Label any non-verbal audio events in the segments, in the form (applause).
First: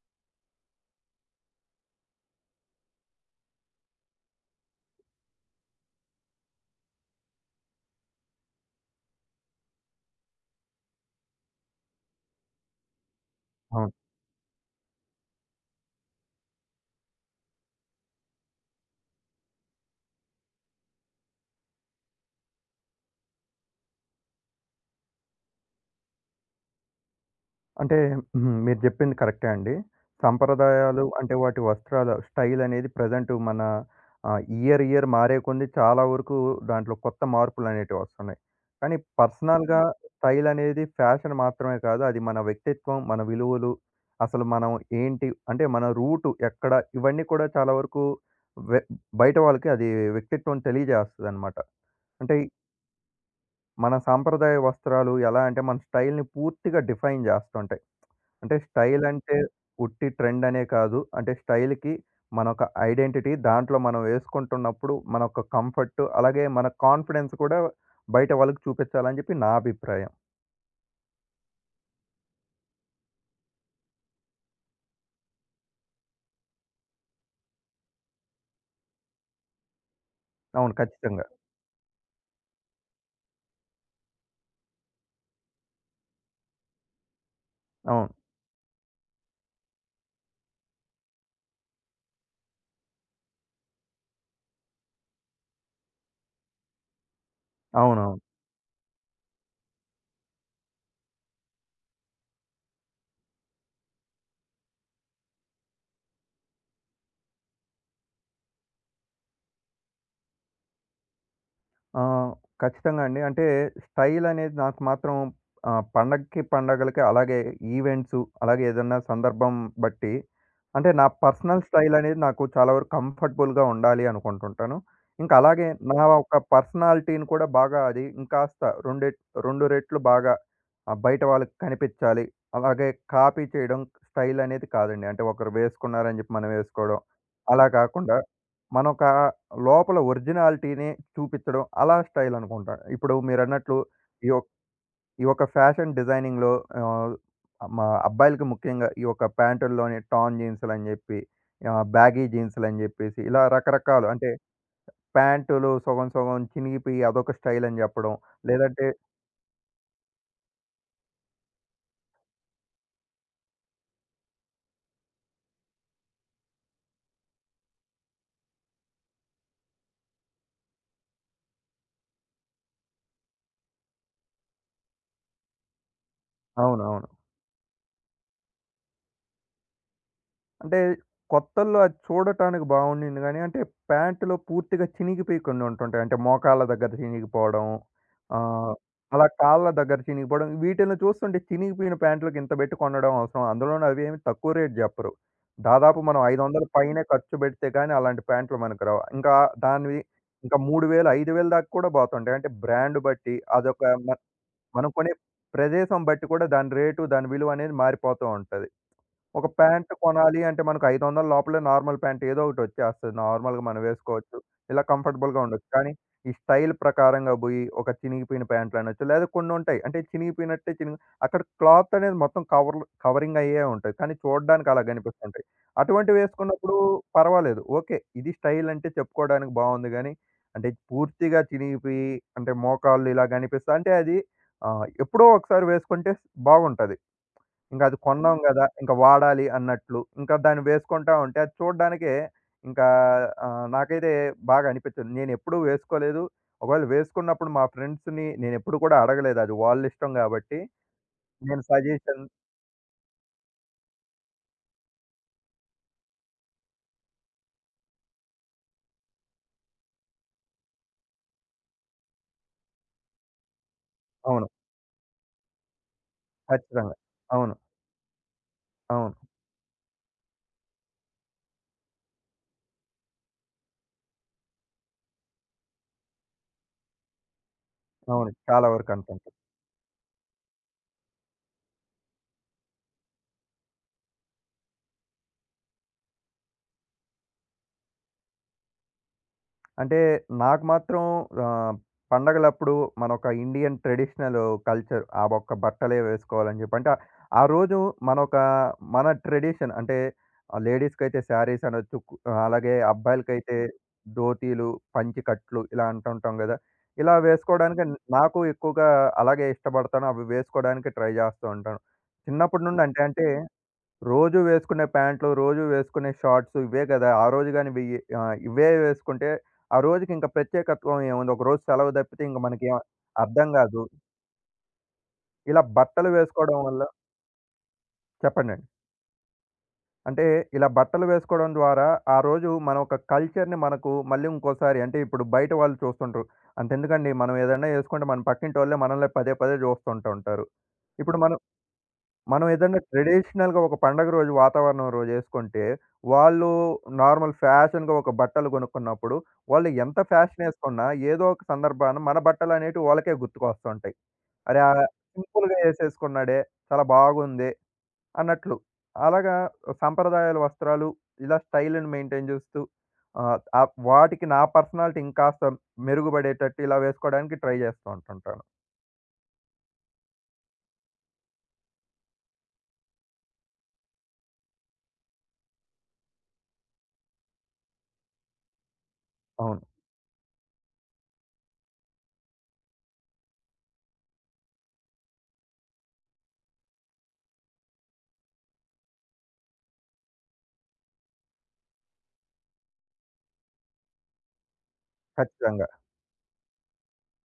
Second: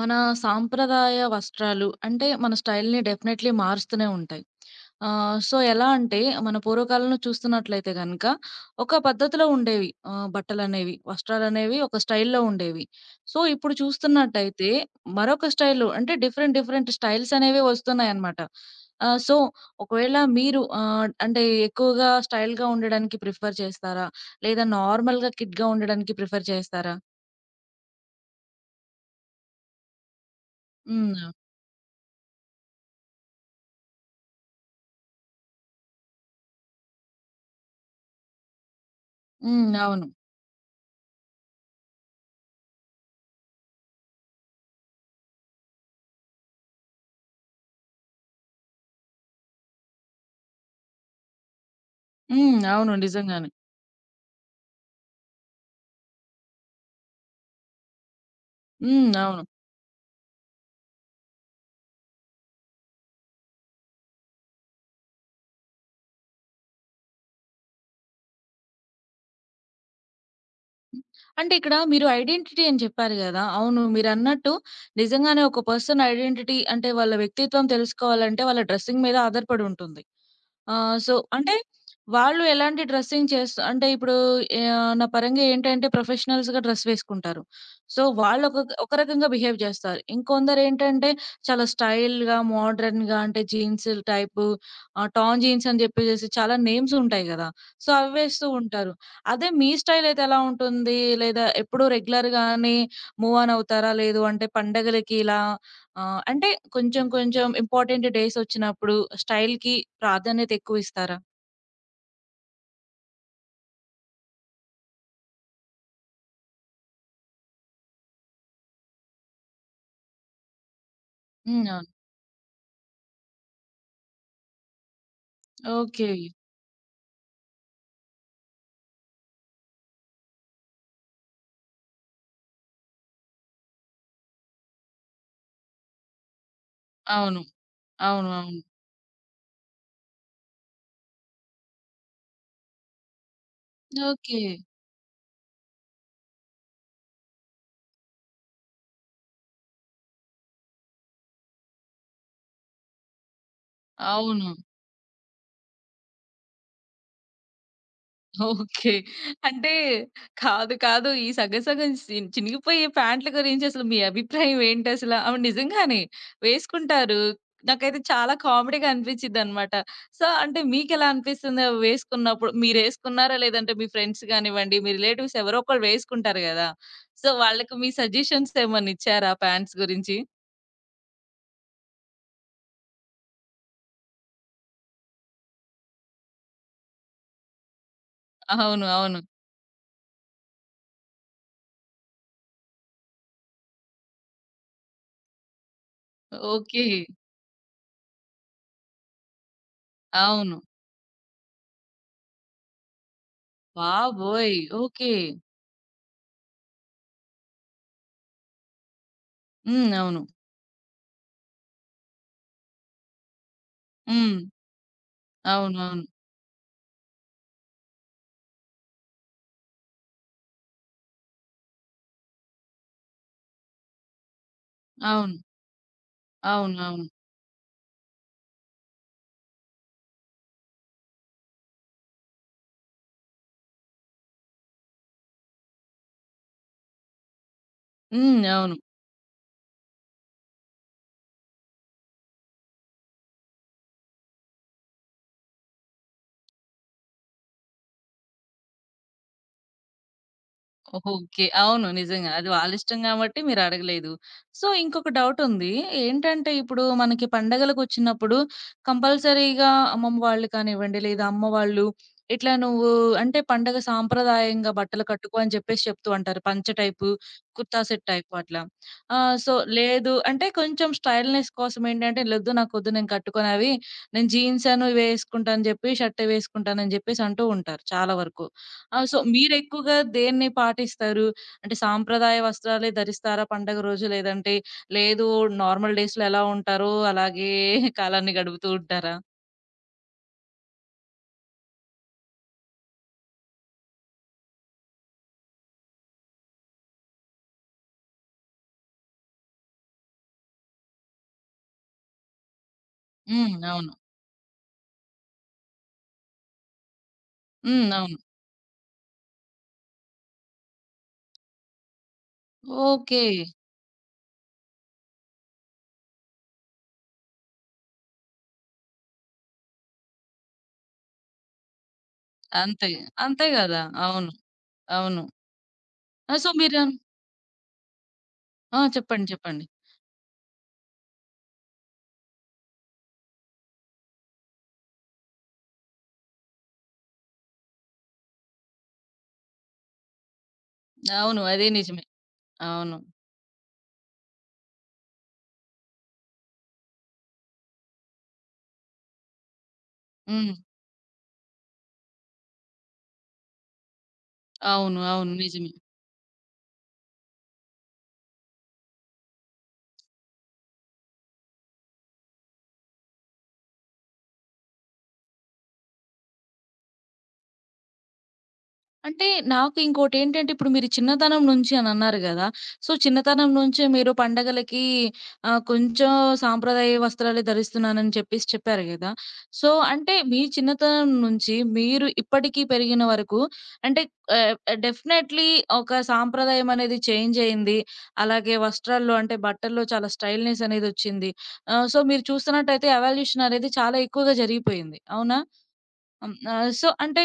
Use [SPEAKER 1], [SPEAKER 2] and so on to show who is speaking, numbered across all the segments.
[SPEAKER 1] మన సాంప్రదాయ వస్త్రాలు అంటే మన స్టైల్‌ని డెఫినైట్‌లీ మారుస్తూనే ఉంటాయి. సో, ఎలా అంటే మన పూర్వకాలంలో చూస్తున్నట్లయితే గనక ఒక పద్ధతిలో ఉండేవి బట్టలనేవి, వస్త్రాలనేవి ఒక స్టైల్‌లో ఉండేవి. సో, ఇప్పుడు
[SPEAKER 2] అవును.
[SPEAKER 1] చూస్తున్నట్టయితే మరొక స్టైల్ అంటే డిఫరెంట్ డిఫరెంట్ స్టైల్స్ అనేవి వస్తున్నాయన్నమాట. సో, ఒకవేళ మీరు అంటే ఎక్కువగా స్టైల్‌గా ఉండడానికి ప్రిఫర్ చేస్తారా? లేదా నార్మల్‌గా కిడ్‌గా ఉండడానికి ప్రిఫర్ చేస్తారా?
[SPEAKER 2] అంటే హ్మ్. మీరు జెప్పింది కరెక్టే అండి. సంప్రదాయాలు
[SPEAKER 1] హ్మ్.
[SPEAKER 2] అంటే వాటి వస్త్రాల స్టైల్ అనేది ప్రెజెంట్ మన ఇయర్ ఇయర్ మారే కొంది చాలా వరకు దాంట్లో కొత్త మార్పులనేటివి వస్తున్నాయి. కానీ
[SPEAKER 1] హ్మ్.
[SPEAKER 2] పర్సనల్‌గా
[SPEAKER 1] అవును.
[SPEAKER 2] స్టైల్ అనేది ఫ్యాషన్ మాత్రమే కాదు. అది మన వ్యక్తిత్వం, మన విలువలు, అసలు మనం ఏంటి అంటే మన రూట్ ఎక్కడ ఇవన్నీ కూడా చాలా వరకు వె బయట వాళ్ళకి అది వ్యక్తిత్వం తెలియజేస్తదనమాట. అంటే
[SPEAKER 1] హ్మ్. అవును. నిజంగానే.
[SPEAKER 2] మన సాంప్రదాయ వస్త్రాలు ఎలా అంటే మన స్టైల్‌ని పూర్తిగా డిఫైన్ చేస్తుంటాయి. అంటే స్టైల్
[SPEAKER 1] హ్మ్.
[SPEAKER 2] అంటే
[SPEAKER 1] అవును.
[SPEAKER 2] ఉట్టి ట్రెండ్ అనే కాదు. అంటే స్టైల్‌కి మనొక ఐడెంటిటీ దాంట్లో మనం వేసుకుంటున్నప్పుడు మన యొక్క కంఫర్ట్ అలాగే మన కాన్ఫిడెన్స్ కూడా బయట వాళ్ళకి చూపించాలని చెప్పి నా అభిప్రాయం.
[SPEAKER 1] అంటే ఇక్కడ మీరు ఐడెంటిటీ అని చెప్పారు గదా! అవును. మీరన్నట్టు నిజంగానే ఒక పర్సన్ ఐడెంటిటీ అంటే వాళ్ళ వ్యక్తిత్వం తెలుసుకోవాలంటే వాళ్ళ డ్రెసింగ్ మీద ఆధారపడి ఉంటుంది.
[SPEAKER 2] అవును.
[SPEAKER 1] సో,
[SPEAKER 2] ఖచ్చితంగా.
[SPEAKER 1] అంటే వాళ్ళు ఎలాంటి డ్రెస్సింగ్ చేస్త అంటే ఇప్పుడు నా పరంగా ఏంటంటే ప్రొఫెషనల్స్‌గా డ్రెస్ వేసుకుంటారు. సో,
[SPEAKER 2] అవును.
[SPEAKER 1] వాళ్ళు ఒక ఒక రకంగా బిహేవ్ చేస్తారు. ఇంకొందరేంటంటే చాలా స్టైల్‌గా, మోడర్న్‌గా అంటే జీన్స్ టైపు టాన్ జీన్స్ అని జెప్పేసేసి చాలా నేమ్స్ ఉంటాయి గదా! సో, అవి
[SPEAKER 2] అవునవును.
[SPEAKER 1] వేస్తూ ఉంటారు. అదే మీ స్టైలయితే ఎలా ఉంటుంది? లేదా ఎప్పుడు రెగ్యులర్‌గానే మూవ్ ఆన్ అవుతారా? లేదు అంటే పండగలకి ఇలా అంటే కొంచెం కొంచెం ఇంపార్టెంట్ డేస్ వచ్చినప్పుడు స్టైల్‌కి ప్రాధాన్యత ఎక్కువిస్తారా?
[SPEAKER 2] ఆ! ఖచ్చితంగా అండి. అంటే స్టైల్ అనేది నాకు మాత్రం పండగకి, పండగలకి అలాగే ఈవెంట్సు అలాగే ఏదన్నా సందర్భం బట్టి అంటే నా పర్సనల్
[SPEAKER 1] హ్మ్. అవును.
[SPEAKER 2] స్టైల్ అనేది నాకు చాలా వరకు కంఫర్టబుల్‌గా ఉండాలి అనుకుంటుంటాను. ఇంకా అలాగే నా
[SPEAKER 1] ఓకే.
[SPEAKER 2] ఒక పర్సనాలిటీని కూడా బాగా అది ఇంకాస్త రెండెట్ 2 రెట్లు బాగా బయట వాళ్ళకి కనిపించాలి. అలాగే కాపీ చేయడం స్టైల్ అనేది కాదండి. అంటే ఒకరు వేసుకున్నారని చెప్పి మనం వేసుకోవడం
[SPEAKER 1] అవును.
[SPEAKER 2] అలా కాకుండా
[SPEAKER 1] అవును. అవును.
[SPEAKER 2] మనొక లోపల ఒరిజినాలిటీ‌ని చూపిచ్చడం అలా స్టైల్ అనుకుంటా. ఇప్పుడు మీరన్నట్లు ఈ
[SPEAKER 1] ఓకే.
[SPEAKER 2] యొక్ ఈ యొక్క ఫ్యాషన్ డిజైనింగ్‌లో ఆహ్, మా అబ్బాయిలకి ముఖ్యంగా ఈ యొక్క ప్యాంటుల్లోని టార్న్ జీన్స్‌లని జెప్పి, బ్యాగీ జీన్స్‌లని జెప్పేసి ఇలా రకరకాలు అంటే
[SPEAKER 1] అవును.
[SPEAKER 2] ప్యాంటులు సగం సగం చినిగిపోయి అదొక స్టైల్ అని జెప్పడం. లేదంటే
[SPEAKER 1] ఓకే. అంటే కాదు, కాదు. ఈ సగం సగం చినిగిపోయే ప్యాంట్ల గురించి అసలు మీ అభిప్రాయం ఏంటసల? అవును, నిజంగానే వేసుకుంటారు. నాకైతే చాలా కామెడీగా అనిపించిద్దనమాట. సో, అంటే మీకెలా అనిపిస్తుంది అవి వేసుకున్నప్పుడు? మీరేసుకున్నారా? లేదంటే మీ ఫ్రెండ్స్ గానివ్వండి, మీ రిలేటివ్స్ ఎవరో ఒకళ్ళు వేసుకుంటారు గదా!
[SPEAKER 2] అవునవును.
[SPEAKER 1] సో, వాళ్ళకి మీ సజెషన్స్ ఏమన్నా ఇచ్చారా ప్యాంట్స్ గురించి?
[SPEAKER 2] అంటే కొత్తల్లో అది చూడటానికి బావుండింది గానీ, అంటే ప్యాంటులో పూర్తిగా చినిగిపోయి కొన్ని ఉంటుంటాయి. అంటే మోకాళ్ళ దగ్గర చినిగిపోవడం. ఆహ్,
[SPEAKER 1] అవును. అవును.
[SPEAKER 2] అలా కాళ్ళ దగ్గర చినిగిపోవడం. వీటిల్ని చూస్తుంటే చినిగిపోయిన ప్యాంట్లకి ఇంత బెట్టి కొనడం అవసరమా? అందులోనూ అవేమి తక్కువ రేట్ జెప్పరు. దాదాపు మనం 500
[SPEAKER 1] ఓకే.
[SPEAKER 2] పైనే ఖర్చు బెడితే గానీ అలాంటి ప్యాంట్లు మనకు రావు. ఇంకా దానివి
[SPEAKER 1] అవును.
[SPEAKER 2] ఇంకా 3,000, 5,000 దాకా కూడా బోతుంటాయి. అంటే బ్రాండ్ బట్టి అదొక మ
[SPEAKER 1] బాబోయ్!
[SPEAKER 2] మనం కొనే
[SPEAKER 1] ఓకే.
[SPEAKER 2] ప్రదేశం బట్టి కూడా దాని రేటు, దాని విలువ అనేది మారిపోతూ ఉంటది. ఒక
[SPEAKER 1] హ్మ్.
[SPEAKER 2] ప్యాంట్
[SPEAKER 1] అవును.
[SPEAKER 2] కొనాలి అంటే మనకు 500 లోపలే నార్మల్ ప్యాంట్ ఏదో ఒకటి వచ్చేస్తది. నార్మల్‌గా మనం వేసుకోవచ్చు.
[SPEAKER 1] హ్మ్.
[SPEAKER 2] ఇలా కంఫర్టబుల్‌గా ఉండొచ్చు. కానీ
[SPEAKER 1] అవునవును.
[SPEAKER 2] ఈ స్టైల్ ప్రకారంగా బోయి ఒక చినిగిపోయిన ప్యాంట్లు అనొచ్చు. లేదా కొన్ని ఉంటాయి. అంటే చినిగిపోయినట్టే చినిగి అక్కడ క్లాత్ అనేది మొత్తం కవరింగ్ అయ్యే ఉంటాయి. కానీ చూడడానికి అలా
[SPEAKER 1] అవును. అవును,
[SPEAKER 2] కనిపిస్తుంటాయి. అటువంటివి వేసుకున్నప్పుడు
[SPEAKER 1] అవును. అవును.
[SPEAKER 2] పర్వాలేదు. ఓకే. ఇది స్టైల్ అంటే చెప్పుకోవడానికి బావుంది గానీ, అంటే పూర్తిగా చినిగిపోయి అంటే మోకాళ్ళు ఇలా కనిపిస్తా అంటే అది ఎప్పుడో ఒకసారి వేసుకుంటే బాగుంటది. ఇంక అది కొన్నాం
[SPEAKER 1] హ్మ్.
[SPEAKER 2] హ్మ్. గదా!
[SPEAKER 1] అవును.
[SPEAKER 2] ఇంక వాడాలి అన్నట్లు. ఇంకా దాన్ని వేసుకుంటా ఉంటే అది చూడ్డానికే ఇంకా నాకైతే బాగా అనిపించింది. నేనెప్పుడూ వేసుకోలేదు. ఒకవేళ వేసుకున్నప్పుడు మా ఫ్రెండ్స్‌ని నేనెప్పుడు కూడా అడగలేదు. అది వాళ్ళిష్టం గాబట్టి
[SPEAKER 1] ఓకే.
[SPEAKER 2] నేను
[SPEAKER 1] అవును.
[SPEAKER 2] సజెషన్
[SPEAKER 1] నిజంగా. అది వాళ్ళిష్టం గాబట్టి మీరడగలేదు. సో, ఇంకొక డౌటుంది. ఏంటంటే, ఇప్పుడు మనకి పండగలకొచ్చినప్పుడు కంపల్సరీగా అమ్మమ్మ వాళ్ళు కానివ్వండి, లేదా అమ్మ వాళ్ళు, ఇట్లా నువ్వు అంటే పండగ
[SPEAKER 2] అవును.
[SPEAKER 1] సాంప్రదాయంగా బట్టలు కట్టుకో అని చెప్పేసి చెప్తూ ఉంటారు. పంచె
[SPEAKER 2] ఖచ్చితంగా.
[SPEAKER 1] టైపు,
[SPEAKER 2] అవును.
[SPEAKER 1] కుర్తా సెట్ టైపు అట్లా.
[SPEAKER 2] అవును.
[SPEAKER 1] సో, లేదు అంటే కొంచెం స్టైల్‌నెస్ కోసం ఏంటంటే, "లొద్దు నాకొద్దు నేను కట్టుకోను అవి. నేను జీన్స్ అను ఇవే యేసుకుంటా" అని చెప్పి, షర్ట్ వేసుకుంటానని చెప్పేసి అంటూ ఉంటారు చాలా
[SPEAKER 2] అవును.
[SPEAKER 1] వరకు.
[SPEAKER 2] చాలా వరకు
[SPEAKER 1] ఆ!
[SPEAKER 2] అంతే.
[SPEAKER 1] సో, మీరెక్కువగా దేన్ని పాటిస్తారు? అంటే సాంప్రదాయ వస్త్రాలే ధరిస్తారా పండగ రోజు? లేదంటే లేదు నార్మల్ డేస్‌లో ఎలా ఉంటారో అలాగే కాలాన్ని గడుపుతూ ఉంటారా?
[SPEAKER 2] అంటే నాకు మాత్రం ఆహ్, పండగలప్పుడు మనొక ఇండియన్ ట్రెడిషనల్ కల్చర్ ఆ ఒక్క బట్టలే వేసుకోవాలని చెప్పి. అంటే ఆ రోజు మనొక మన ట్రెడిషన్ అంటే లేడీస్‌కైతే శారీస్ అనొచ్చు. అలాగే
[SPEAKER 1] హ్మ్.
[SPEAKER 2] అబ్బాయిలకైతే
[SPEAKER 1] అవును.
[SPEAKER 2] ధోతీలు, పంచెకట్లు ఇలా అంటుంటాం గదా! ఇలా వేసుకోవడానికి
[SPEAKER 1] హ్మ్. అవును.
[SPEAKER 2] నాకు ఎక్కువగా అలాగే ఇష్టపడతాను. అవి వేసుకోవడానికి ట్రై జేస్తూ ఉంటాను. చిన్నప్పటి నుండి అంటే
[SPEAKER 1] ఓకే.
[SPEAKER 2] అంటే రోజూ వేసుకునే ప్యాంట్లు, రోజూ వేసుకునే షార్ట్స్ ఇవే గదా! ఆ రోజు గాని వెయ్యి ఇవే వేసుకుంటే ఆ రోజుకింక ప్రత్యేకత్వం ఏముంది? ఒకరోజు సెలవు తప్పితే ఇంక మనకేం
[SPEAKER 1] అంతే. అంతే
[SPEAKER 2] అర్థం
[SPEAKER 1] గదా!
[SPEAKER 2] గాదు.
[SPEAKER 1] అవును. అవును.
[SPEAKER 2] ఇలా బట్టలు
[SPEAKER 1] ఆ! సో,
[SPEAKER 2] వేసుకోవడం
[SPEAKER 1] మీరు
[SPEAKER 2] వల్ల చెప్పండండి.
[SPEAKER 1] ఆ! చెప్పండి. చెప్పండి.
[SPEAKER 2] అంటే ఇలా బట్టలు వేసుకోవడం ద్వారా ఆ రోజు మన ఒక కల్చర్‌ని మనకు మళ్ళీ ఇంకోసారి అంటే ఇప్పుడు బయట వాళ్ళు చూస్తుంటరు. అంతెందుకండి మనం ఏదైనా యేసుకుంటే మన పక్కింటోళ్ళే మనల్ని పదే పదే జూస్తుంటూ ఉంటారు. ఇప్పుడు మనం
[SPEAKER 1] అవును. అదే నిజమే.
[SPEAKER 2] మనం ఏదన్నా
[SPEAKER 1] అవును.
[SPEAKER 2] ట్రెడిషనల్‌గా ఒక పండగ రోజు వాతావరణం రోజు యేసుకుంటే, వాళ్ళు నార్మల్ ఫ్యాషన్‌గా ఒక బట్టలు గొనుక్కున్నప్పుడు, వాళ్ళు ఎంత ఫ్యాషన్
[SPEAKER 1] హ్మ్.
[SPEAKER 2] యేసుకున్నా ఏదో ఒక సందర్భాన మన బట్టలనేటివి వాళ్ళకే గుర్తుకొస్తుంటాయి. అరే!
[SPEAKER 1] అవును. అవును.
[SPEAKER 2] సింపుల్‌గా
[SPEAKER 1] నిజమే.
[SPEAKER 2] యేసేసుకున్నాడే చాలా బాగుంది అన్నట్లు. అలాగా సంప్రదాయాల వస్త్రాలు ఇలా స్టైల్‌ని మెయింటైన్ జేస్తూ ఆహ్, ఆహ్, వాటికి నా పర్సనాలిటీ ఇంకాస్త మెరుగుబడేటట్టు ఇలా వేసుకోవడానికి ట్రై జేస్తూ ఉంటుంటాను.
[SPEAKER 1] అంటే నాకు ఇంకోటేంటంటే, ఇప్పుడు మీరు చిన్నతనం నుంచి అనన్నారు గదా! సో, చిన్నతనం నుంచే మీరు పండగలకి కొంచెం సాంప్రదాయ వస్త్రాలే ధరిస్తున్నానని చెప్పేసి చెప్పారు గదా!
[SPEAKER 2] అవును.
[SPEAKER 1] సో, అంటే మీ చిన్నతనం నుంచి మీరు ఇప్పటికి పెరిగిన వరకు అంటే ఆహ్, డెఫినైట్‌లీ ఒక సాంప్రదాయం అనేది చేంజ్ అయింది. అలాగే వస్త్రాల్లో అంటే బట్టల్లో చాలా స్టైల్‌నెస్ అనేదొచ్చింది. సో, మీరు చూస్తున్నట్టయితే ఎవల్యూషన్ అనేది చాలా ఎక్కువగా జరిగిపోయింది. అవునా?
[SPEAKER 2] ఖచ్చితంగా.
[SPEAKER 1] హ్మ్. సో, అంటే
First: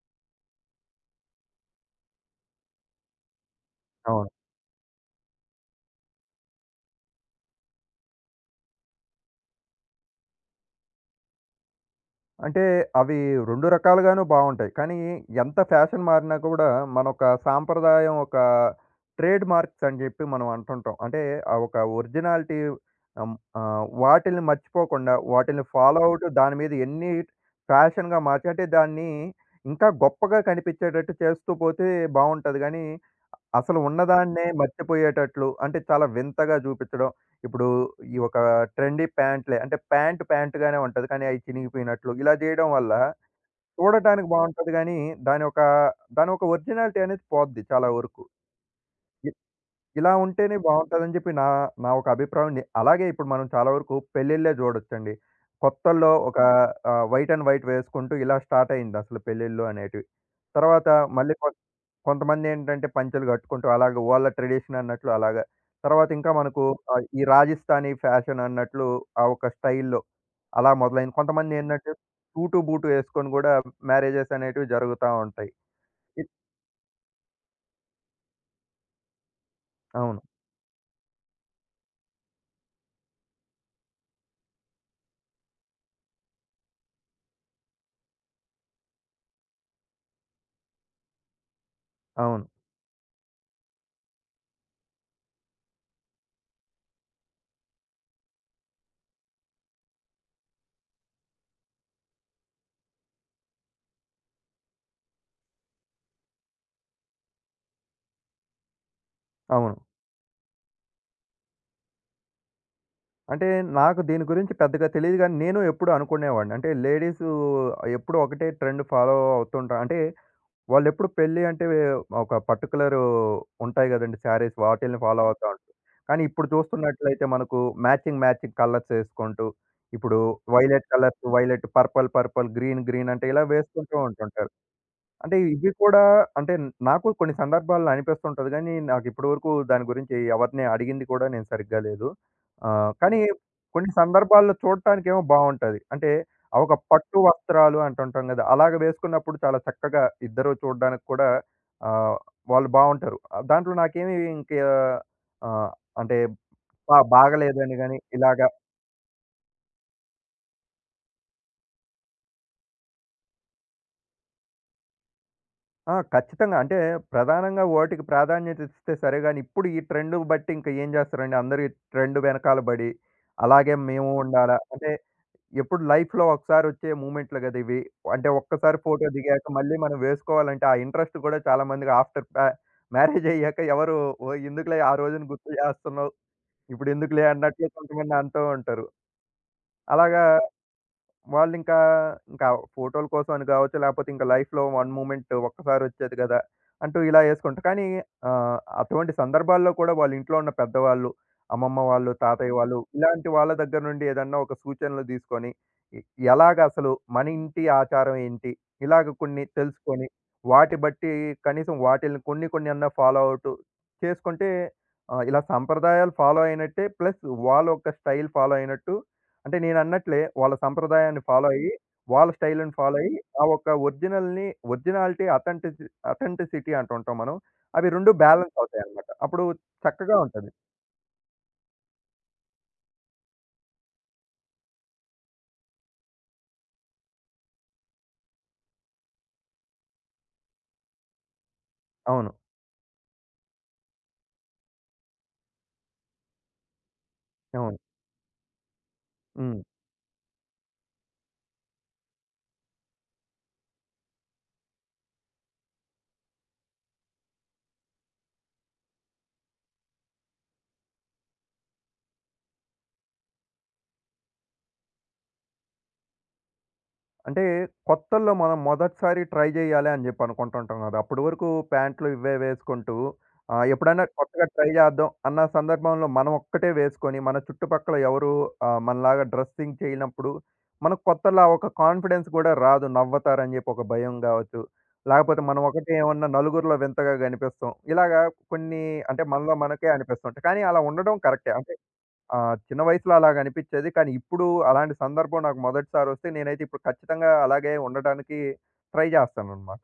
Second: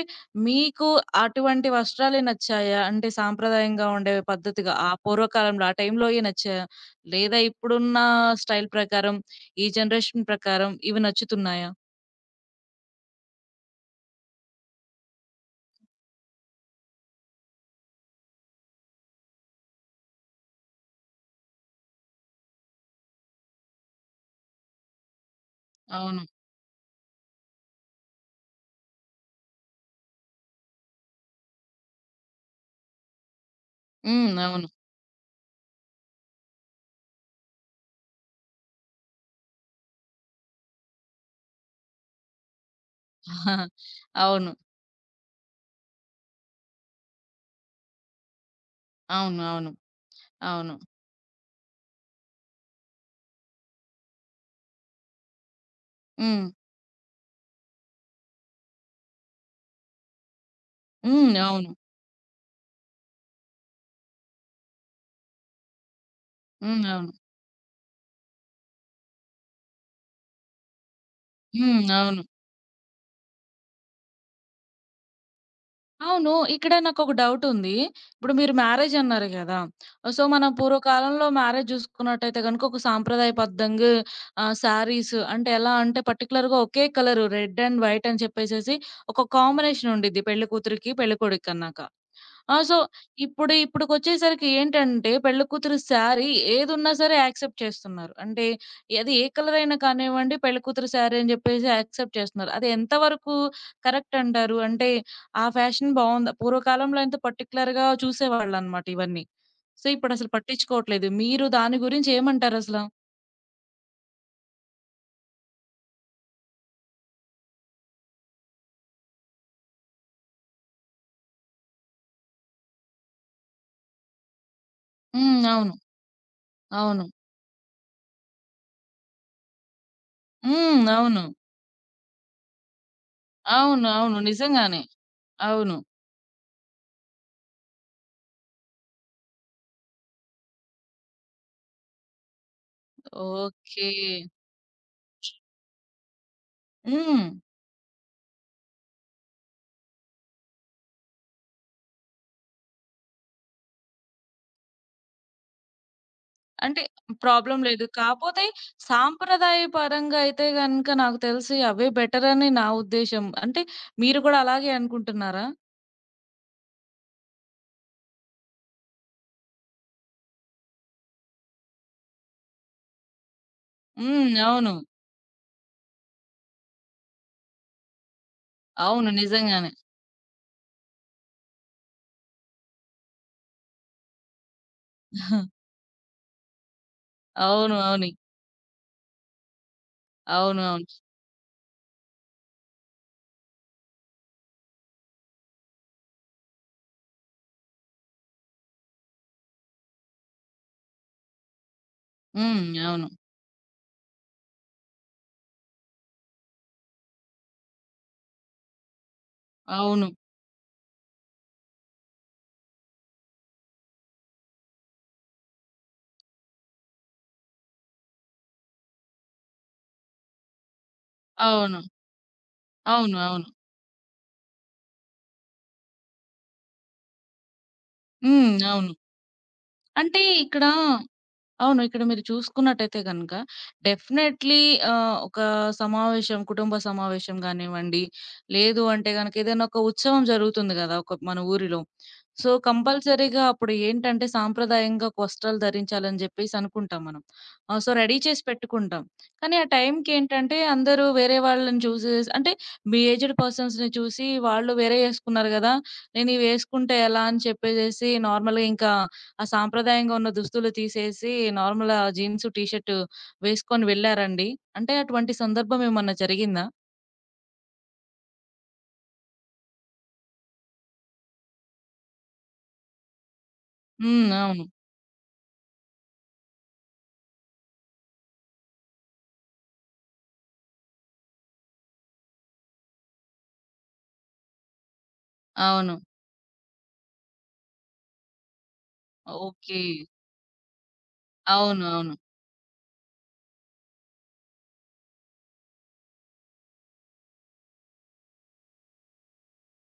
[SPEAKER 1] మీకు అటువంటి వస్త్రాలే నచ్చాయా? అంటే సాంప్రదాయంగా ఉండే
[SPEAKER 2] అవును.
[SPEAKER 1] పద్ధతిగా ఆ పూర్వకాలంలో ఆ టైంలోయే నచ్చాయా? లేదా ఇప్పుడున్న స్టైల్ ప్రకారం ఈ జనరేషన్ ప్రకారం ఇవి నచ్చుతున్నాయా?
[SPEAKER 2] అంటే అవి 2 రకాలుగాను బావుంటాయి. కానీ ఎంత ఫ్యాషన్ మారినా కూడా మనొక సాంప్రదాయం ఒక ట్రేడ్ మార్క్స్ అని జెప్పి మనం అంటుంటాం. అంటే ఆ ఒక ఒరిజినాలిటీ ఆహ్, ఆహ్, వాటిల్ని మర్చిపోకుండా వాటిల్ని ఫాలో
[SPEAKER 1] అవును.
[SPEAKER 2] అవుతూ దాని మీద ఎన్ని ఫ్యాషన్‌గా మార్చి అంటే దాన్ని ఇంకా గొప్పగా కనిపించేటట్టు చేస్తూ పోతే బావుంటది గానీ అసలు
[SPEAKER 1] హ్మ్.
[SPEAKER 2] ఉన్నదాన్నే
[SPEAKER 1] అవును.
[SPEAKER 2] మర్చిపోయేటట్లు అంటే చాలా వింతగా చూపించడం. ఇప్పుడు ఈ ఒక ట్రెండీ ప్యాంట్‌లే అంటే ప్యాంట్‌గానే ఉంటది. కానీ అయి చినిగిపోయినట్లు ఇలా చేయడం వల్ల
[SPEAKER 1] (laughs)
[SPEAKER 2] చూడటానికి
[SPEAKER 1] అవును.
[SPEAKER 2] బావుంటది గానీ దాని యొక్క దాని యొక్క ఒరిజినాలిటీ అనేది పోద్ది చాలా వరకు. ఇ
[SPEAKER 1] అవును. అవును.
[SPEAKER 2] ఇలా ఉంటేనే
[SPEAKER 1] అవును.
[SPEAKER 2] బావుంటదని చెప్పి నా నా ఒక అభిప్రాయం. నే అలాగే ఇప్పుడు మనం చాలా వరకు పెళ్ళిళ్ళే చూడొచ్చండి. కొత్తల్లో ఒక
[SPEAKER 1] హ్మ్.
[SPEAKER 2] వైట్ అండ్ వైట్ వేసుకుంటూ ఇలా స్టార్ట్ అయింది అసలు పెళ్ళిళ్ళు అనేటివి. తర్వాత
[SPEAKER 1] హ్మ్.
[SPEAKER 2] మళ్ళీ
[SPEAKER 1] అవును.
[SPEAKER 2] కొంతమంది ఏంటంటే పంచెలు కట్టుకుంటూ అలాగా వాళ్ళ ట్రెడిషన్ అన్నట్లు అలాగా. తర్వాత ఇంకా మనకు
[SPEAKER 1] హ్మ్. అవును.
[SPEAKER 2] ఈ రాజస్థానీ ఫ్యాషన్ అన్నట్లు ఆ ఒక స్టైల్‌లో అలా మొదలైంది. కొంతమంది
[SPEAKER 1] హ్మ్.
[SPEAKER 2] ఏంటంటే
[SPEAKER 1] అవును.
[SPEAKER 2] సూటు, బూటు ఏసుకొని గూడా మ్యారేజెస్ అనేటివి జరుగుతా ఉంటాయి. ఇ
[SPEAKER 1] అవును. ఇక్కడ నాకొక డౌటుంది. ఇప్పుడు మీరు మ్యారేజ్ అన్నారు గదా!
[SPEAKER 2] అవును.
[SPEAKER 1] సో, మనం పూర్వకాలంలో మ్యారేజ్ జూసుకున్నట్టయితే గనుక ఒక సాంప్రదాయబద్ధంగా శారీస్ అంటే ఎలా అంటే పర్టిక్యులర్‌గా ఒకే కలరు రెడ్ అండ్ వైట్ అని చెప్పేసేసి ఒక కాంబినేషన్ ఉండిద్ది పెళ్లి కూతురికి, పెళ్ళికొడుక్కన్నాక.
[SPEAKER 2] అవును.
[SPEAKER 1] ఆ! సో, ఇప్పుడుకొచ్చేసరికి ఏంటంటే పెళ్లి కూతురు శారీ ఏదున్నా సరే యాక్సెప్ట్ చేస్తున్నారు. అంటే అది ఏ కలర్ అయినా కానివ్వండి పెళ్లి కూతురు శారీ అని జెప్పేసి యాక్సెప్ట్ చేస్తున్నారు. అది ఎంత వరకు కరెక్ట్ అంటారు? అంటే ఆ ఫ్యాషన్ బావుందా? పూర్వకాలంలో ఎంత పర్టిక్యులర్‌గా చూసేవాళ్ళనమాట ఇవన్నీ.
[SPEAKER 2] అవును.
[SPEAKER 1] సో, ఇప్పుడసలు పట్టించుకోవట్లేదు. మీరు దాని గురించి ఏమంటారసల?
[SPEAKER 2] అంటే నాకు దీని గురించి పెద్దగా తెలీదు గానీ, నేను ఎప్పుడూ అనుకునేవాడిని. అంటే లేడీసు ఎప్పుడూ ఒకటే ట్రెండ్ ఫాలో అవుతుంటా అంటే వాళ్ళెప్పుడు పెళ్లి అంటే ఒక పర్టిక్యులర్ ఉంటాయి గదండీ! శారీస్ వాటిల్ని ఫాలో
[SPEAKER 1] హ్మ్.
[SPEAKER 2] అవుతా ఉంటారు.
[SPEAKER 1] అవును.
[SPEAKER 2] కానీ ఇప్పుడు
[SPEAKER 1] అవును.
[SPEAKER 2] చూస్తున్నట్లయితే మనకు మ్యాచింగ్, మ్యాచింగ్ కలర్స్ ఎసుకుంటూ ఇప్పుడు
[SPEAKER 1] హ్మ్.
[SPEAKER 2] వైలెట్ కలర్స్
[SPEAKER 1] అవును.
[SPEAKER 2] Violet, purple, purple, green, green అంటే ఇలా
[SPEAKER 1] అవును.
[SPEAKER 2] వేసుకుంటూ
[SPEAKER 1] అవును.
[SPEAKER 2] ఉంటుంటారు.
[SPEAKER 1] నిజంగానే.
[SPEAKER 2] అంటే ఇవి
[SPEAKER 1] అవును.
[SPEAKER 2] కూడా అంటే నాకు కొన్ని సందర్భాల్లో అనిపిస్తుంటది గానీ, నాకు ఇప్పటివరకు దాని గురించి ఎవరిని అడిగింది కూడా నేను సరిగ్గా లేదు. కానీ
[SPEAKER 1] ఓకే.
[SPEAKER 2] కొన్ని సందర్భాల్లో చూడటానికేమో బావుంటది. అంటే ఆ ఒక పట్టు
[SPEAKER 1] హ్మ్.
[SPEAKER 2] వస్త్రాలు అంటుంటాం గదా! అలాగ వేసుకున్నప్పుడు చాలా చక్కగా ఇద్దరు చూడడానికి కూడా ఆహ్, వాళ్ళు బావుంటారు. దాంట్లో నాకేమి ఇంక ఆహ్, అంటే
[SPEAKER 1] అంటే ప్రాబ్లమ్
[SPEAKER 2] బాగలేదని
[SPEAKER 1] లేదు.
[SPEAKER 2] గాని ఇలాగ
[SPEAKER 1] కాపోతే సాంప్రదాయ పరంగా అయితే గనక నాకు తెలిసి అవే బెటరని నా ఉద్దేశ్యం. అంటే మీరు కూడా అలాగే అనుకుంటున్నారా?
[SPEAKER 2] ఆ! ఖచ్చితంగా. అంటే ప్రధానంగా వాటికి ప్రాధాన్యత ఇస్తే సరే గాని, ఇప్పుడు ఈ ట్రెండ్ బట్టి ఇంక ఏం చేస్తారండి అందరూ ఈ ట్రెండ్ వెనకాల బడి, అలాగే మేము
[SPEAKER 1] హ్మ్.
[SPEAKER 2] ఉండాలా
[SPEAKER 1] అవును.
[SPEAKER 2] అంటే ఎప్పుడు లైఫ్‌లో ఒకసారొచ్చే మూమెంట్లు గదా! ఇవి. అంటే ఒక్కసారి ఫోటో
[SPEAKER 1] అవును.
[SPEAKER 2] దిగాక
[SPEAKER 1] నిజంగానే.
[SPEAKER 2] మళ్ళీ మనం వేసుకోవాలంటే ఆ ఇంట్రెస్ట్ గూడా చాలామందికి ఆఫ్టర్ మ్యారేజ్ అయ్యాక ఎవరు ఓహ్! ఎందుకులే ఆ రోజున గుర్తు జేస్తున్నావు. ఇప్పుడెందుకులే అన్నట్లు
[SPEAKER 1] అవును. అవును.
[SPEAKER 2] కొంతమంది అంటూ ఉంటారు. అలాగా
[SPEAKER 1] అవును. అవును.
[SPEAKER 2] వాళ్ళింకా, ఇంకా ఇంకా ఫోటోల కోసం అని గావచ్చు, లేపోతే ఇంకా లైఫ్‌లో వన్ మూమెంట్ ఒక్కసారొచ్చేది గదా! అంటూ ఇలా యేసుకుంటారు. కానీ అటువంటి సందర్భాల్లో కూడా వాళ్ళింట్లో ఉన్న పెద్దవాళ్ళు, అమ్మమ్మ వాళ్ళు, తాతయ్య
[SPEAKER 1] హ్మ్.
[SPEAKER 2] వాళ్ళు
[SPEAKER 1] అవును.
[SPEAKER 2] ఇలాంటి వాళ్ళ దగ్గర నుండి ఏదన్నా ఒక సూచనలు దీసుకొని, ఎ ఎలాగ అసలు మన ఇంటి ఆచారం ఏంటి? ఇలాగ కొన్ని తెలుసుకొని,
[SPEAKER 1] అవును.
[SPEAKER 2] వాటి బట్టి కనీసం వాటిల్ని కొన్ని కొన్ని అన్నా ఫాలో అవుతూ చేసుకుంటే ఇలా సంప్రదాయాలు ఫాలో అయినట్టే ప్లస్ వాళ్ళొక స్టైల్ ఫాలో అయినట్టు అంటే నేనన్నట్లే వాళ్ళ సంప్రదాయాన్ని ఫాలో అయ్యి,
[SPEAKER 1] అవును. అవును.
[SPEAKER 2] వాళ్ళ స్టైల్‌ని ఫాలో అయ్యి,
[SPEAKER 1] అవును.
[SPEAKER 2] ఆ
[SPEAKER 1] అవును.
[SPEAKER 2] ఒక్క ఒరిజినల్‌ని ఒరిజినాలిటీ, అథెంటిసిటీ అంటుంటాం మనం. అవి 2
[SPEAKER 1] హ్మ్.
[SPEAKER 2] బ్యాలెన్స్
[SPEAKER 1] అవును.
[SPEAKER 2] అవుతాయన్నమాట. అప్పుడు చక్కగా
[SPEAKER 1] అంటే
[SPEAKER 2] ఉంటది.
[SPEAKER 1] ఇక్కడ అవును. ఇక్కడ మీరు చూసుకున్నట్టయితే గనక డెఫినైట్‌లీ ఒక సమావేశం, కుటుంబ సమావేశం గానివ్వండి, లేదు అంటే గనక ఏదైనా ఒక ఉత్సవం జరుగుతుంది గదా! ఒక మన ఊరిలో.
[SPEAKER 2] అవును.
[SPEAKER 1] సో, కంపల్సరీగా అప్పుడు ఏంటంటే సాంప్రదాయంగా వస్త్రాలు ధరించాలని జెప్పేసి అనుకుంటాం మనం.
[SPEAKER 2] అవును.
[SPEAKER 1] సో, రెడీ చేసి పెట్టుకుంటాం. కానీ
[SPEAKER 2] హ్మ్.
[SPEAKER 1] ఆ టైంకేంటంటే అందరూ వేరే వాళ్ళని చూసేసి అంటే మీ ఏజ్డ్ పర్సన్స్‌ని చూసి వాళ్ళు వేరే యేసుకున్నారు గదా! నేనివి యేసుకుంటే ఎలా అని చెప్పేసేసి నార్మల్‌గా ఇంకా ఆ సాంప్రదాయంగా ఉన్న దుస్తులు తీసేసి నార్మల్‌గా జీన్స్, టీ షర్ట్ వేసుకొని వెళ్లారండి. అంటే అటువంటి సందర్భం ఏమన్నా జరిగిందా?
[SPEAKER 2] అంటే కొత్తల్లో మనం మొదటిసారి ట్రై చేయాలి అని చెప్పి అనుకుంటుంటాం కదా! అప్పటి వరకు ప్యాంట్లు ఇవే వేసుకుంటూ ఎప్పుడైనా
[SPEAKER 1] హ్మ్.
[SPEAKER 2] కొత్తగా
[SPEAKER 1] అవును.
[SPEAKER 2] ట్రై చేద్దాం అన్న సందర్భంలో మనం ఒక్కటే వేసుకొని, మన చుట్టుపక్కల ఎవరు మనలాగా డ్రెస్సింగ్ చేయనప్పుడు, మనకు కొత్తలా ఒక కాన్ఫిడెన్స్ కూడా రాదు. నవ్వుతారని చెప్పి ఒక భయం కావచ్చు. లేకపోతే మనం ఒకటే
[SPEAKER 1] అవును.
[SPEAKER 2] ఏమన్నా నలుగురిలో వింతగా కనిపిస్తాం. ఇలాగా కొన్ని అంటే మనలో
[SPEAKER 1] ఓకే.
[SPEAKER 2] మనకే అనిపిస్తుంటాయి. కానీ అలా ఉండడం కరెక్టే.
[SPEAKER 1] అవును. అవును.
[SPEAKER 2] ఆ! చిన్న వయసులో అలాగనిపిచ్చేది. కానీ ఇప్పుడు అలాంటి సందర్భం నాకు మొదటిసారొస్తే నేనైతే ఇప్పుడు ఖచ్చితంగా అలాగే ఉండటానికి ట్రై జేస్తాననమాట.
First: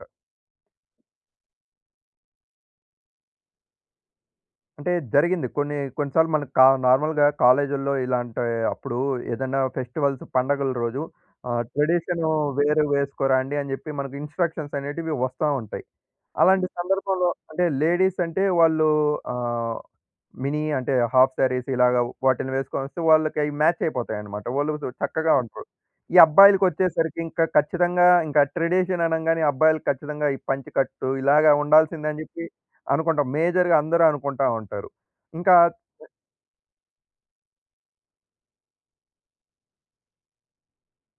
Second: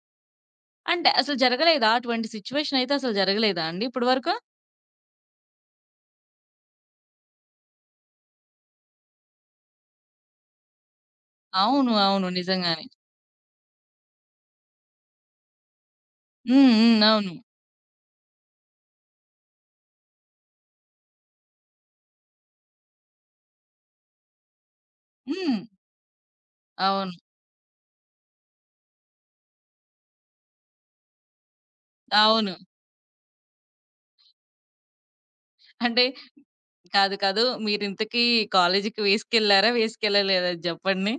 [SPEAKER 1] అంటే అసలు జరగలేదా? అటువంటి సిట్యుయేషన్ అయితే అసలు జరగలేదా అండి ఇప్పటి వరకు?
[SPEAKER 2] అంటే జరిగింది. కొన్ని కొన్ని సార్లు మనకు నార్మల్‌గా కాలేజుల్లో ఇలాంటి అప్పుడు ఏదైనా ఫెస్టివల్స్, పండగల రోజు
[SPEAKER 1] అవును. అవును.
[SPEAKER 2] ట్రెడిషను వేరు
[SPEAKER 1] నిజంగానే.
[SPEAKER 2] వేసుకోరా అండి అని జెప్పి మనకు ఇన్‌స్ట్రక్షన్స్ అనేటివి వస్తా ఉంటాయి. అలాంటి
[SPEAKER 1] హ్మ్. హ్మ్.
[SPEAKER 2] సందర్భంలో
[SPEAKER 1] అవును.
[SPEAKER 2] అంటే లేడీస్ అంటే వాళ్ళు ఆహ్, మినీ అంటే హాఫ్ శారీస్ ఇలాగ వాటిని వేసుకొనొస్తే వాళ్ళకయి మ్యాచ్ అయిపోతాయన్నమాట. వాళ్ళు చక్కగా
[SPEAKER 1] హ్మ్.
[SPEAKER 2] ఉంటారు. ఈ
[SPEAKER 1] అవును.
[SPEAKER 2] అబ్బాయిలకొచ్చేసరికి ఇంకా ఖచ్చితంగా ఇంకా ట్రెడిషన్ అనంగానే అబ్బాయిలకి ఖచ్చితంగా ఈ పంచె కట్టు ఇలాగా ఉండాల్సిందే అని జెప్పి
[SPEAKER 1] అవును.
[SPEAKER 2] అనుకుంటాం. మేజర్‌గా అందరూ అనుకుంటా ఉంటారు. ఇంకా
[SPEAKER 1] అంటే కాదు, కాదు. మీరింతకీ కాలేజికి వేసుకెళ్లారా? వేసుకెళ్ళలేదా అది జెప్పండి?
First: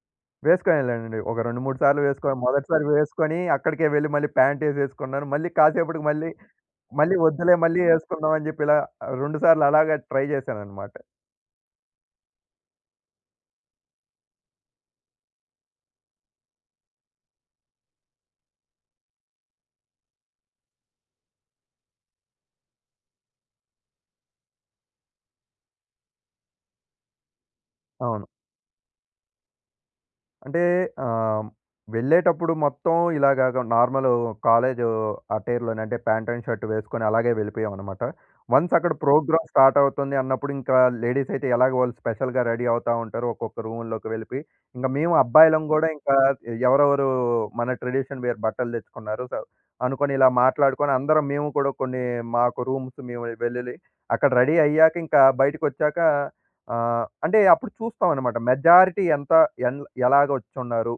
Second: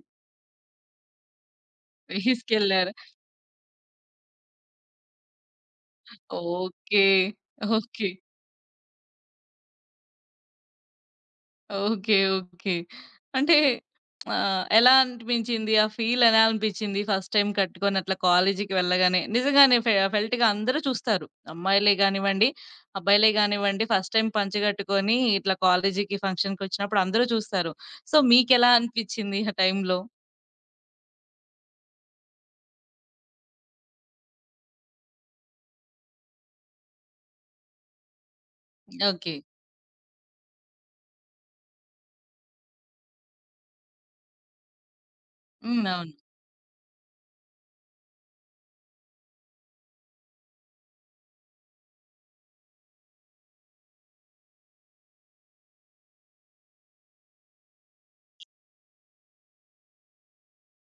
[SPEAKER 2] వేసుకొనేళ్ళానండి. ఒక 2, 3 సార్లు వేసుకొని మొదటిసారి
[SPEAKER 1] వేసుకెళ్లారు.
[SPEAKER 2] వేసుకొని అక్కడికే వెళ్లి మళ్ళీ ప్యాంటేసేసుకున్నాను. మళ్ళీ కాసేపటికి మళ్ళీ,
[SPEAKER 1] ఓకే.
[SPEAKER 2] మళ్ళీ వద్దులే మళ్ళీ
[SPEAKER 1] ఓకే.
[SPEAKER 2] ఏసుకుందాం అని జెప్పి ఇలా 2 సార్లు అలాగే ట్రై జేశానన్నమాట.
[SPEAKER 1] ఓకే. ఓకే. అంటే ఎలా అనిపించింది? ఆ ఫీల్ ఎలా అనిపించింది? ఫస్ట్ టైమ్ కట్టుకొని అట్లా కాలేజీకి వెళ్ళగానే. నిజంగానే ఫెల్ట్‌గా అందరూ చూస్తారు. అమ్మాయిలే గానివ్వండి, అబ్బాయిలే గానివ్వండి ఫస్ట్ టైమ్ పంచ కట్టుకొని ఇట్లా కాలేజీకి ఫంక్షన్‌కొచ్చినప్పుడు అందరూ చూస్తారు. సో,
[SPEAKER 2] అవును.
[SPEAKER 1] మీకెలా అనిపించింది ఆ టైంలో?
[SPEAKER 2] అంటే ఆహ్, వెళ్ళేటప్పుడు మొత్తం ఇలాగాక నార్మల్ కాలేజు అటైర్‌లోనే అంటే ప్యాంట్ అండ్ షర్ట్ వేసుకొని అలాగే వెళ్ళిపోయామనమాట. వన్స్ అక్కడ
[SPEAKER 1] ఓకే.
[SPEAKER 2] ప్రోగ్రామ్ స్టార్ట్ అవుతుంది అన్నప్పుడు ఇంకా లేడీస్ అయితే ఎలాగో వాళ్ళు స్పెషల్‌గా రెడీ అవుతా ఉంటారు. ఒక్కొక్క రూమ్‌లోకి వెళ్ళిపోయి, ఇంక మేము అబ్బాయిలం
[SPEAKER 1] హ్మ్.
[SPEAKER 2] గూడా
[SPEAKER 1] అవును.
[SPEAKER 2] ఇంకా ఎవరెవరు మన ట్రెడిషన్ వేర్ బట్టలు తెచ్చుకున్నారు అనుకోని ఇలా మాట్లాడుకొని అందరం మేము కూడా కొన్ని మాకు రూమ్స్ మేము వెళ్ళి అక్కడ రెడీ అయ్యాక ఇంకా బయటికొచ్చాక అంటే అప్పుడు చూస్తామనమాట. మెజారిటీ ఎంత ఎన్ ఎలాగ వచ్చున్నారు?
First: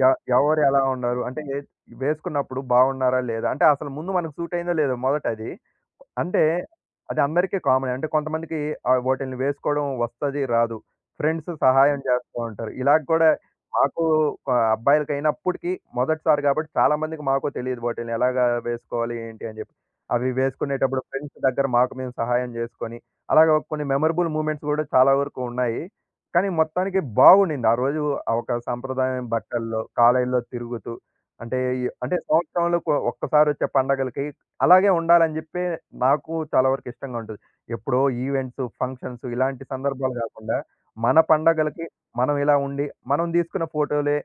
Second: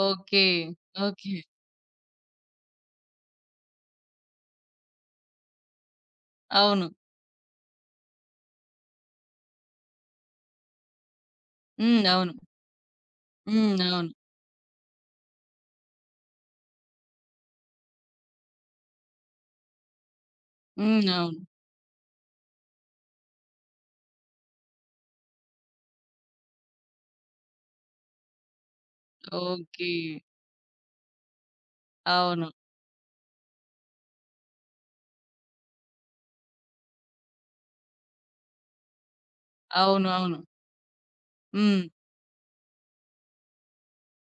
[SPEAKER 2] య
[SPEAKER 1] ఓకే.
[SPEAKER 2] ఎవరు ఎలా ఉన్నారు?
[SPEAKER 1] ఓకే.
[SPEAKER 2] అంటే ఏ వేసుకున్నప్పుడు బాగున్నారా? లేదా? అంటే అసలు ముందు మనకు సూట్ అయిందో లేదో మొదటది. అంటే
[SPEAKER 1] అవును.
[SPEAKER 2] అది అందరికీ కామనే. అంటే కొంతమందికి వాటిల్ని వేసుకోవడం వస్తది, రాదు. ఫ్రెండ్స్ సహాయం
[SPEAKER 1] హ్మ్. అవును.
[SPEAKER 2] చేస్తా ఉంటారు. ఇలాగ కూడా
[SPEAKER 1] హ్మ్.
[SPEAKER 2] మాకు
[SPEAKER 1] అవును.
[SPEAKER 2] అబ్బాయిలకైనప్పటికి మొదటిసారి కాబట్టి చాలా మందికి మాకు తెలీదు వాటిల్ని ఎలాగా వేసుకోవాలి? ఏంటి? అని చెప్పి. అవి వేసుకునేటప్పుడు
[SPEAKER 1] హ్మ్.
[SPEAKER 2] ఫ్రెండ్స్
[SPEAKER 1] అవును.
[SPEAKER 2] దగ్గర మాకు మేము సహాయం చేసుకొని అలాగ కొన్ని మెమరబుల్ మూమెంట్స్ కూడా చాలా వరకు ఉన్నాయి. కానీ మొత్తానికి బాగుండింది. ఆ రోజు ఆ ఒక సంప్రదాయం బట్టల్లో,
[SPEAKER 1] ఓకే.
[SPEAKER 2] కాలేజీలో తిరుగుతూ అంటే ఈ అంటే
[SPEAKER 1] అవును.
[SPEAKER 2] సంవత్సరంలో ఒక్కసారొచ్చే పండగలకి అలాగే ఉండాలని జెప్పి నాకు చాలా వరకు ఇష్టంగా ఉంటది. ఎప్పుడో ఈవెంట్స్, ఫంక్షన్స్ ఇలాంటి
[SPEAKER 1] అవును.
[SPEAKER 2] సందర్భాలు
[SPEAKER 1] అవును.
[SPEAKER 2] గాకుండా మన
[SPEAKER 1] హ్మ్.
[SPEAKER 2] పండగలకి మనం ఇలా ఉండి, మనం దీసుకున్న ఫోటోలే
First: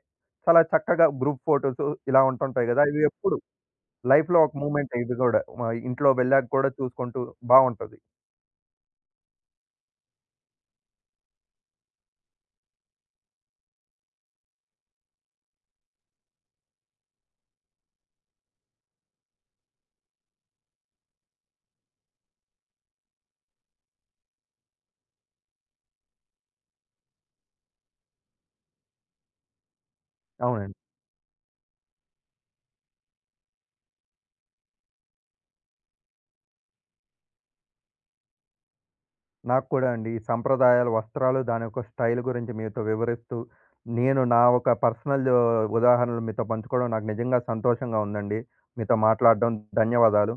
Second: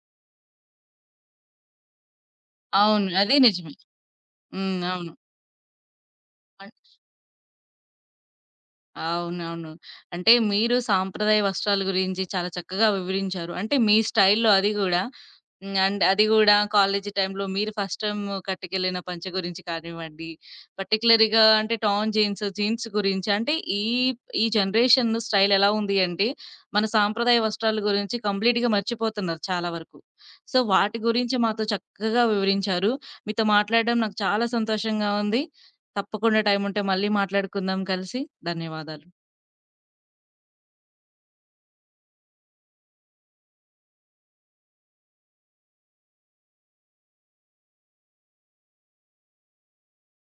[SPEAKER 2] చాలా చక్కగా గ్రూప్ ఫోటోస్ ఇలా ఉంటుంటాయి గదా! ఇవి
[SPEAKER 1] అవును. అది
[SPEAKER 2] ఎప్పుడు
[SPEAKER 1] నిజమే.
[SPEAKER 2] లైఫ్‌లో ఒక
[SPEAKER 1] హ్మ్.
[SPEAKER 2] మూమెంటే
[SPEAKER 1] అవును.
[SPEAKER 2] ఇది గూడా. మా ఇంట్లో వెళ్ళాక కూడా
[SPEAKER 1] అన్
[SPEAKER 2] చూసుకుంటూ బావుంటది.
[SPEAKER 1] అవునవును. అంటే మీరు సాంప్రదాయ వస్త్రాల గురించి చాలా చక్కగా వివరించారు. అంటే మీ స్టైల్‌లో అది గూడా హ్మ్. అండ్ అది గూడా కాలేజీ టైమ్‌లో మీరు ఫస్ట్ టైమ్ కట్టుకెళ్ళిన పంచ గురించి కానివ్వండి, పర్టిక్యులర్‌గా అంటే టార్న్ జీన్స్, జీన్స్ గురించి అంటే ఈ ఈ జనరేషన్ స్టైల్ ఎలా ఉంది అంటే మన సాంప్రదాయ వస్త్రాల గురించి కంప్లీట్‌గా మర్చిపోతున్నారు చాలా వరకు. సో,
[SPEAKER 2] అవునండి.
[SPEAKER 1] వాటి గురించి మాతో చక్కగా వివరించారు. మీతో మాట్లాడడం నాకు చాలా సంతోషంగా ఉంది. తప్పకుండా టైముంటే మళ్ళీ మాట్లాడుకుందాం కలిసి. ధన్యవాదాలు.
[SPEAKER 2] నాకు కూడా అండి. ఈ సంప్రదాయాలు, వస్త్రాలు, దాని యొక్క స్టైల్ గురించి మీతో వివరిస్తూ, నేను నా ఒక పర్సనల్ ఉదాహరణలు మీతో పంచుకోవడం నాకు నిజంగా సంతోషంగా ఉందండి. మీతో మాట్లాడడం ధన్యవాదాలు.